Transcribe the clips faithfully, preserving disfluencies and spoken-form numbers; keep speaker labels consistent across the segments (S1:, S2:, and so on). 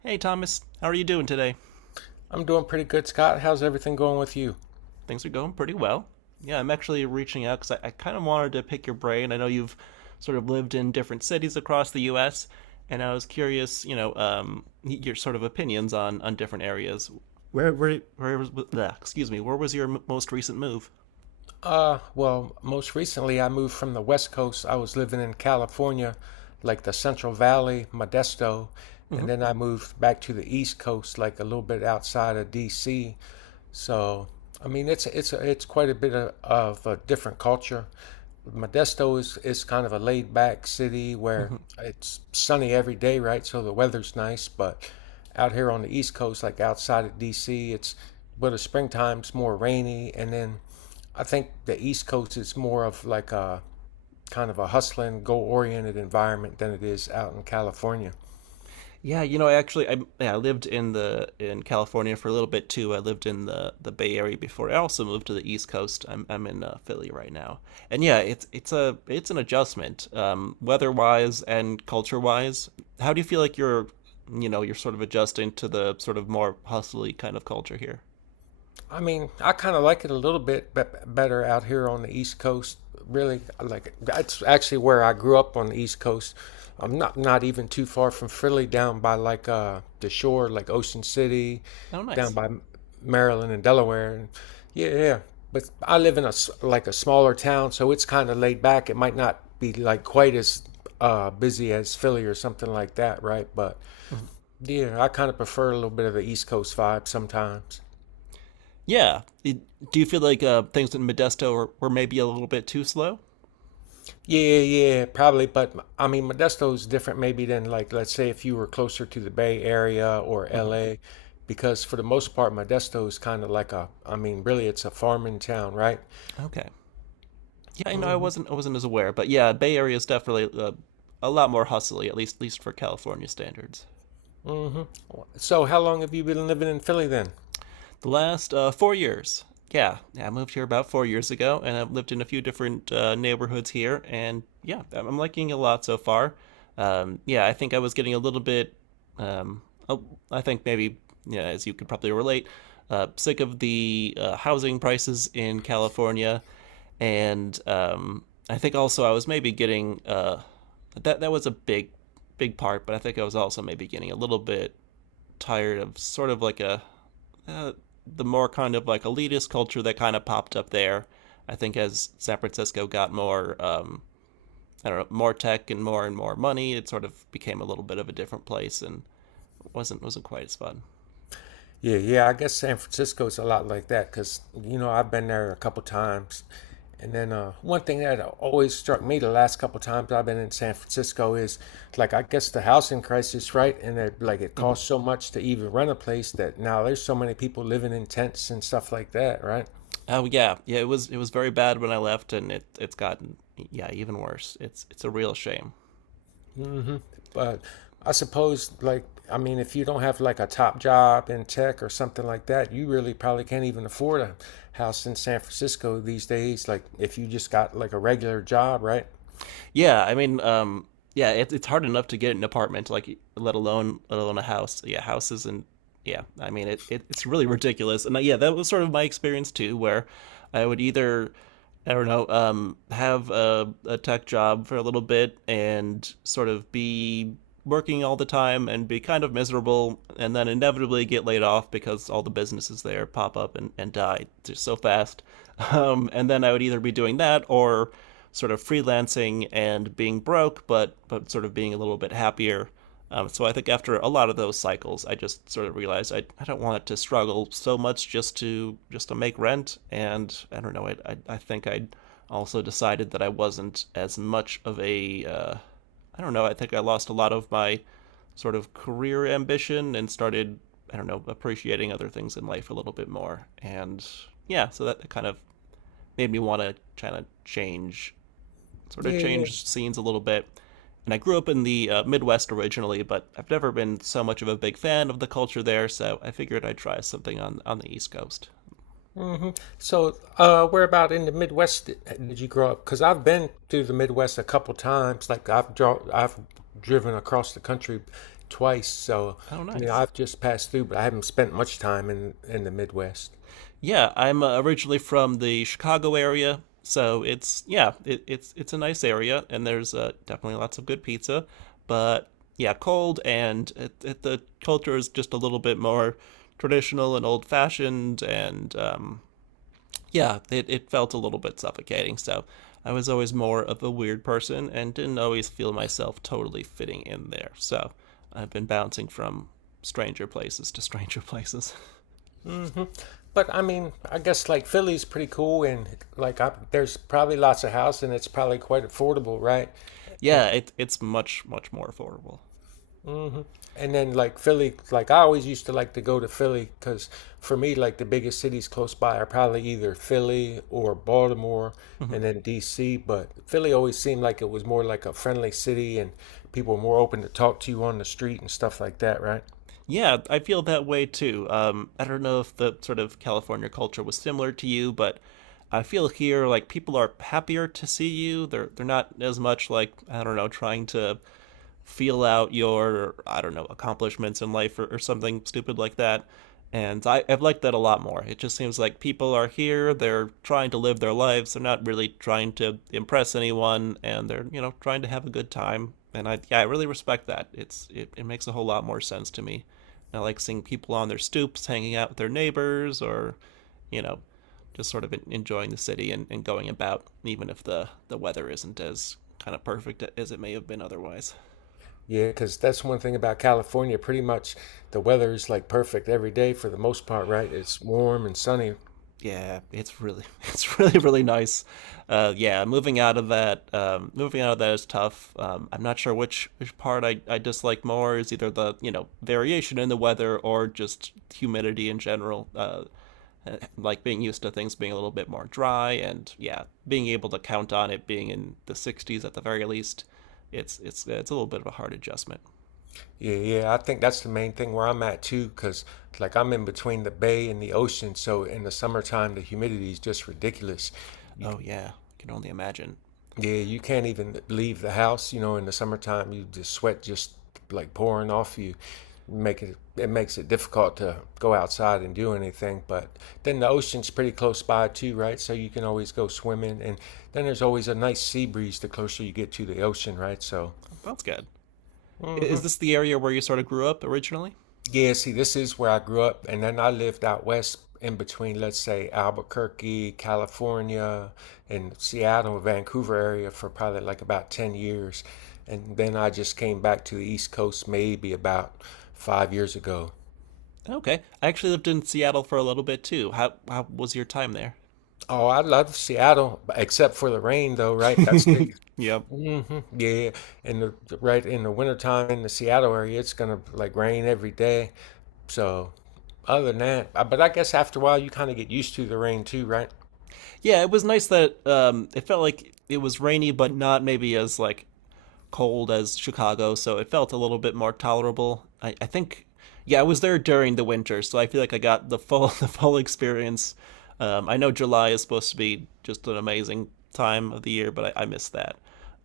S1: Hey, Thomas, how are you doing today?
S2: I'm doing pretty good, Scott. How's everything going with you?
S1: Things are going pretty well. Yeah, I'm actually reaching out because I, I kind of wanted to pick your brain. I know you've sort of lived in different cities across the U S, and I was curious, you know, um, your sort of opinions on on different areas. Where, where, where was? Bleh, excuse me. Where was your m- most recent move?
S2: Uh, well, most recently I moved from the West Coast. I was living in California, like the Central Valley, Modesto, and
S1: Hmm
S2: then I moved back to the East Coast, like a little bit outside of D C. So, I mean, it's it's it's quite a bit of, of a different culture. Modesto is is kind of a laid back city where
S1: hmm
S2: it's sunny every day, right? So the weather's nice, but out here on the East Coast, like outside of D C, it's but the springtime's more rainy, and then I think the East Coast is more of like a kind of a hustling, goal oriented environment than it is out in California.
S1: Yeah, you know, I actually I, yeah, I lived in the in California for a little bit too. I lived in the the Bay Area before. I also moved to the East Coast. I'm I'm in uh, Philly right now, and yeah, it's it's a it's an adjustment, um, weather wise and culture wise. How do you feel like you're you know you're sort of adjusting to the sort of more hustly kind of culture here?
S2: I mean, I kind of like it a little bit be- better out here on the East Coast. Really, I like it. That's actually where I grew up, on the East Coast.
S1: Okay,
S2: I'm not not even too far from Philly, down by like uh the shore, like Ocean City,
S1: oh
S2: down
S1: nice.
S2: by Maryland and Delaware. And yeah, yeah. But I live in a s- like a smaller town, so it's kind of laid back. It might not be like quite as uh busy as Philly or something like that, right? But
S1: Mhm.
S2: yeah, I kind of prefer a little bit of the East Coast vibe sometimes.
S1: Yeah, It- do you feel like uh, things in Modesto were, were maybe a little bit too slow?
S2: Yeah, yeah, yeah, probably. But I mean, Modesto's different maybe than, like, let's say if you were closer to the Bay Area or
S1: Hmm
S2: L A, because for the most part, Modesto is kind of like a, I mean, really, it's a farming town, right?
S1: Okay. Yeah, I know I
S2: Mm-hmm.
S1: wasn't I wasn't as aware, but yeah, Bay Area is definitely uh, a lot more hustly, at least at least for California standards.
S2: Mm-hmm. So how long have you been living in Philly then?
S1: The last uh, four years. Yeah, yeah, I moved here about four years ago, and I've lived in a few different uh, neighborhoods here, and yeah, I'm liking it a lot so far. Um, yeah, I think I was getting a little bit, um, oh, I think maybe, yeah, as you could probably relate, uh, sick of the uh, housing prices in California, and um, I think also I was maybe getting uh, that that was a big, big part, but I think I was also maybe getting a little bit tired of sort of like a uh, the more kind of like elitist culture that kind of popped up there. I think as San Francisco got more, um, I don't know, more tech and more and more money, it sort of became a little bit of a different place and wasn't wasn't quite as fun.
S2: Yeah, yeah. I guess San Francisco's a lot like that because you know I've been there a couple times, and then uh, one thing that always struck me the last couple times I've been in San Francisco is like I guess the housing crisis, right? And it, like it
S1: Hmm
S2: costs so much to even rent a place that now there's so many people living in tents and stuff like that, right?
S1: Oh yeah, yeah. It was it was very bad when I left, and it it's gotten yeah even worse. It's it's a real shame.
S2: Hmm. But I suppose, like, I mean, if you don't have like a top job in tech or something like that, you really probably can't even afford a house in San Francisco these days. Like, if you just got like a regular job, right?
S1: Yeah, I mean, um, yeah, it, it's hard enough to get an apartment, like let alone let alone a house. Yeah, houses and yeah, I mean, it, it it's really ridiculous. And uh, yeah, that was sort of my experience too, where I would either I don't know, um, have a, a tech job for a little bit and sort of be working all the time and be kind of miserable and then inevitably get laid off because all the businesses there pop up and, and die just so fast. Um, and then I would either be doing that or sort of freelancing and being broke, but but sort of being a little bit happier. Um, so I think after a lot of those cycles, I just sort of realized I, I don't want to struggle so much just to just to make rent. And I don't know. I I, I think I also decided that I wasn't as much of a uh, I don't know. I think I lost a lot of my sort of career ambition and started I don't know appreciating other things in life a little bit more. And yeah, so that kind of made me want to kind of change sort
S2: Yeah,
S1: of
S2: yeah.
S1: changed scenes a little bit. And I grew up in the uh, Midwest originally, but I've never been so much of a big fan of the culture there, so I figured I'd try something on, on the East Coast.
S2: Hmm. So, uh, where about in the Midwest did, did you grow up? Because I've been to the Midwest a couple times. Like, I've draw, I've driven across the country twice. So,
S1: Oh,
S2: you know,
S1: nice.
S2: I've just passed through, but I haven't spent much time in in the Midwest.
S1: Yeah, I'm uh, originally from the Chicago area, so it's yeah, it, it's it's a nice area, and there's uh, definitely lots of good pizza, but yeah, cold and it, it, the culture is just a little bit more traditional and old fashioned, and um, yeah, it, it felt a little bit suffocating. So I was always more of a weird person and didn't always feel myself totally fitting in there. So I've been bouncing from stranger places to stranger places.
S2: But I mean, I guess like Philly's pretty cool, and like I, there's probably lots of house, and it's probably quite affordable, right? And
S1: Yeah, it, it's much, much more affordable.
S2: and then like Philly, like I always used to like to go to Philly because for me, like the biggest cities close by are probably either Philly or Baltimore,
S1: Hmm
S2: and then D C. But Philly always seemed like it was more like a friendly city, and people were more open to talk to you on the street and stuff like that, right?
S1: Yeah, I feel that way too. Um, I don't know if the sort of California culture was similar to you, but I feel here like people are happier to see you. They're they're not as much like I don't know trying to feel out your I don't know accomplishments in life or, or something stupid like that. And I, I've liked that a lot more. It just seems like people are here. They're trying to live their lives. They're not really trying to impress anyone, and they're you know trying to have a good time and I yeah I really respect that. It's it, it makes a whole lot more sense to me. And I like seeing people on their stoops hanging out with their neighbors, or you know, just sort of enjoying the city and, and going about, even if the the weather isn't as kind of perfect as it may have been otherwise.
S2: Yeah, because that's one thing about California. Pretty much the weather is like perfect every day for the most part, right? It's warm and sunny.
S1: Yeah, it's really it's really really nice. Uh, yeah, moving out of that um, moving out of that is tough. Um, I'm not sure which which part I, I dislike more is either the you know variation in the weather or just humidity in general. Uh, like being used to things being a little bit more dry and yeah, being able to count on it being in the sixties at the very least. It's it's it's a little bit of a hard adjustment.
S2: Yeah, yeah. I think that's the main thing where I'm at too, because like I'm in between the bay and the ocean. So in the summertime, the humidity is just ridiculous. You…
S1: Oh yeah, I can only imagine.
S2: Yeah, you can't even leave the house. You know, in the summertime, you just sweat just like pouring off you. Make it it makes it difficult to go outside and do anything. But then the ocean's pretty close by too, right? So you can always go swimming, and then there's always a nice sea breeze the closer you get to the ocean, right? So…
S1: That's good. Is
S2: Hmm.
S1: this the area where you sort of grew up originally?
S2: Yeah, see, this is where I grew up, and then I lived out west in between, let's say, Albuquerque, California, and Seattle, Vancouver area for probably like about ten years. And then I just came back to the East Coast maybe about five years ago.
S1: Okay. I actually lived in Seattle for a little bit too. How how was your time there?
S2: Oh, I love Seattle, except for the rain, though, right? That's the…
S1: Yep.
S2: Hmm. Yeah, and the, the- right in the wintertime in the Seattle area, it's gonna like rain every day. So, other than that, I- but I guess after a while you kind of get used to the rain too, right?
S1: Yeah, it was nice that um, it felt like it was rainy, but not maybe as like cold as Chicago, so it felt a little bit more tolerable. I, I think, yeah, I was there during the winter, so I feel like I got the full the full experience. Um, I know July is supposed to be just an amazing time of the year, but I, I missed that.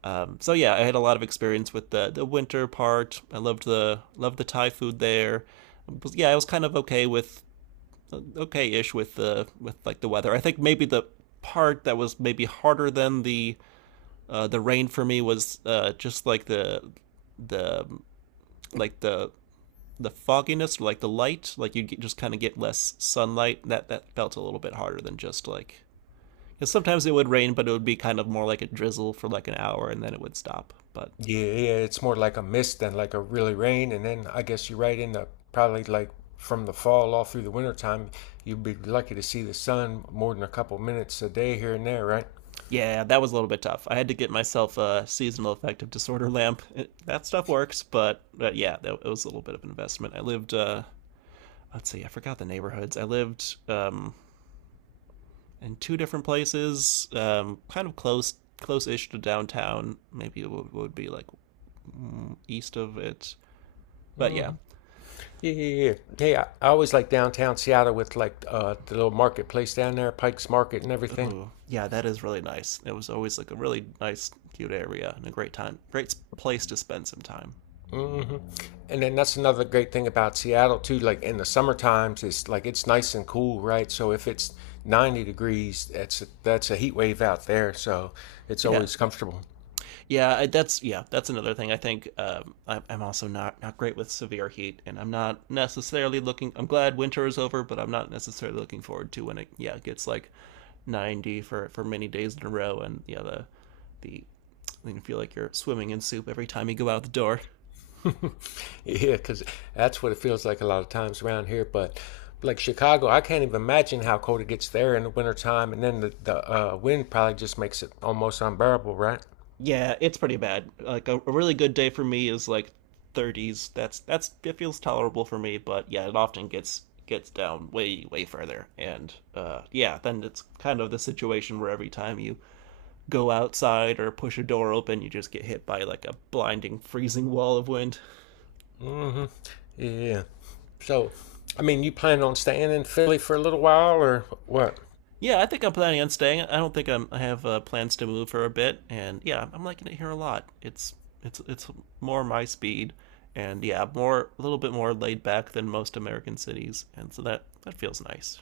S1: Um, so yeah, I had a lot of experience with the the winter part. I loved the loved the Thai food there. Yeah, I was kind of okay with okay-ish with the with like the weather. I think maybe the part that was maybe harder than the uh, the rain for me was uh, just like the the like the the fogginess, like the light, like you just kind of get less sunlight. That that felt a little bit harder than just like because sometimes it would rain, but it would be kind of more like a drizzle for like an hour and then it would stop. But
S2: Yeah, yeah, it's more like a mist than like a really rain. And then I guess you're right in the probably like from the fall all through the wintertime, you'd be lucky to see the sun more than a couple minutes a day here and there, right?
S1: yeah, that was a little bit tough. I had to get myself a seasonal affective disorder lamp. It, that stuff works, but, but yeah, that, it was a little bit of an investment. I lived uh, let's see, I forgot the neighborhoods. I lived um, in two different places, um, kind of close, close-ish to downtown. Maybe it would, would be like east of it, but
S2: Hmm.
S1: yeah.
S2: Yeah, yeah, yeah. Hey, I, I always like downtown Seattle with like uh, the little marketplace down there, Pike's Market and everything.
S1: Oh, yeah, that is really nice. It was always like a really nice, cute area and a great time, great place to spend some time.
S2: Mm hmm And then that's another great thing about Seattle too. Like in the summer times, it's like it's nice and cool, right? So if it's ninety degrees, that's a, that's a heat wave out there. So it's
S1: Yeah,
S2: always comfortable.
S1: yeah, I- that's yeah, that's another thing. I think um, I, I'm also not not great with severe heat, and I'm not necessarily looking. I'm glad winter is over, but I'm not necessarily looking forward to when it yeah it gets like ninety for for many days in a row, and yeah the the you feel like you're swimming in soup every time you go out the door.
S2: Yeah, because that's what it feels like a lot of times around here. But like Chicago, I can't even imagine how cold it gets there in the wintertime. And then the, the uh, wind probably just makes it almost unbearable, right?
S1: Yeah, it's pretty bad. Like a, a really good day for me is like thirties. That's that's it feels tolerable for me, but yeah, it often gets gets down way way further. And uh yeah, then it's kind of the situation where every time you go outside or push a door open, you just get hit by like a blinding freezing wall of wind.
S2: mm hmm Yeah. So, I mean, you plan on staying in Philly for a little while or what?
S1: Yeah, I think I'm planning on staying. I don't think I'm, I have uh, plans to move for a bit, and yeah, I'm liking it here a lot. It's it's it's more my speed, and yeah, more a little bit more laid back than most American cities, and so that that feels nice.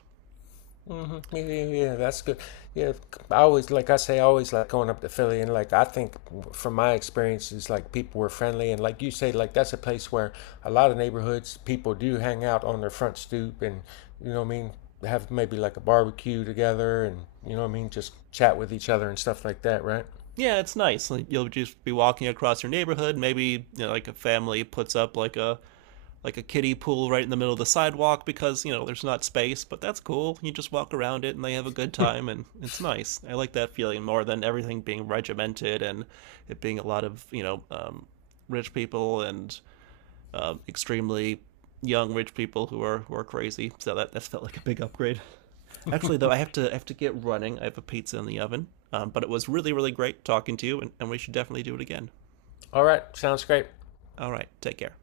S2: Hmm. Yeah, yeah, yeah, that's good. Yeah, I always like I say, I always like going up to Philly, and like I think from my experiences, like people were friendly, and like you say, like that's a place where a lot of neighborhoods people do hang out on their front stoop, and you know what I mean, have maybe like a barbecue together, and you know what I mean, just chat with each other and stuff like that, right?
S1: Yeah, it's nice. Like you'll just be walking across your neighborhood. Maybe you know, like a family puts up like a like a kiddie pool right in the middle of the sidewalk because, you know, there's not space, but that's cool. You just walk around it and they have a good time and it's nice. I like that feeling more than everything being regimented and it being a lot of, you know, um, rich people and um, extremely young rich people who are who are crazy. So that, that felt like a big upgrade. Actually, though, I have to I have to get running. I have a pizza in the oven. Um, but it was really, really great talking to you, and, and we should definitely do it again.
S2: All right, sounds great.
S1: All right, take care.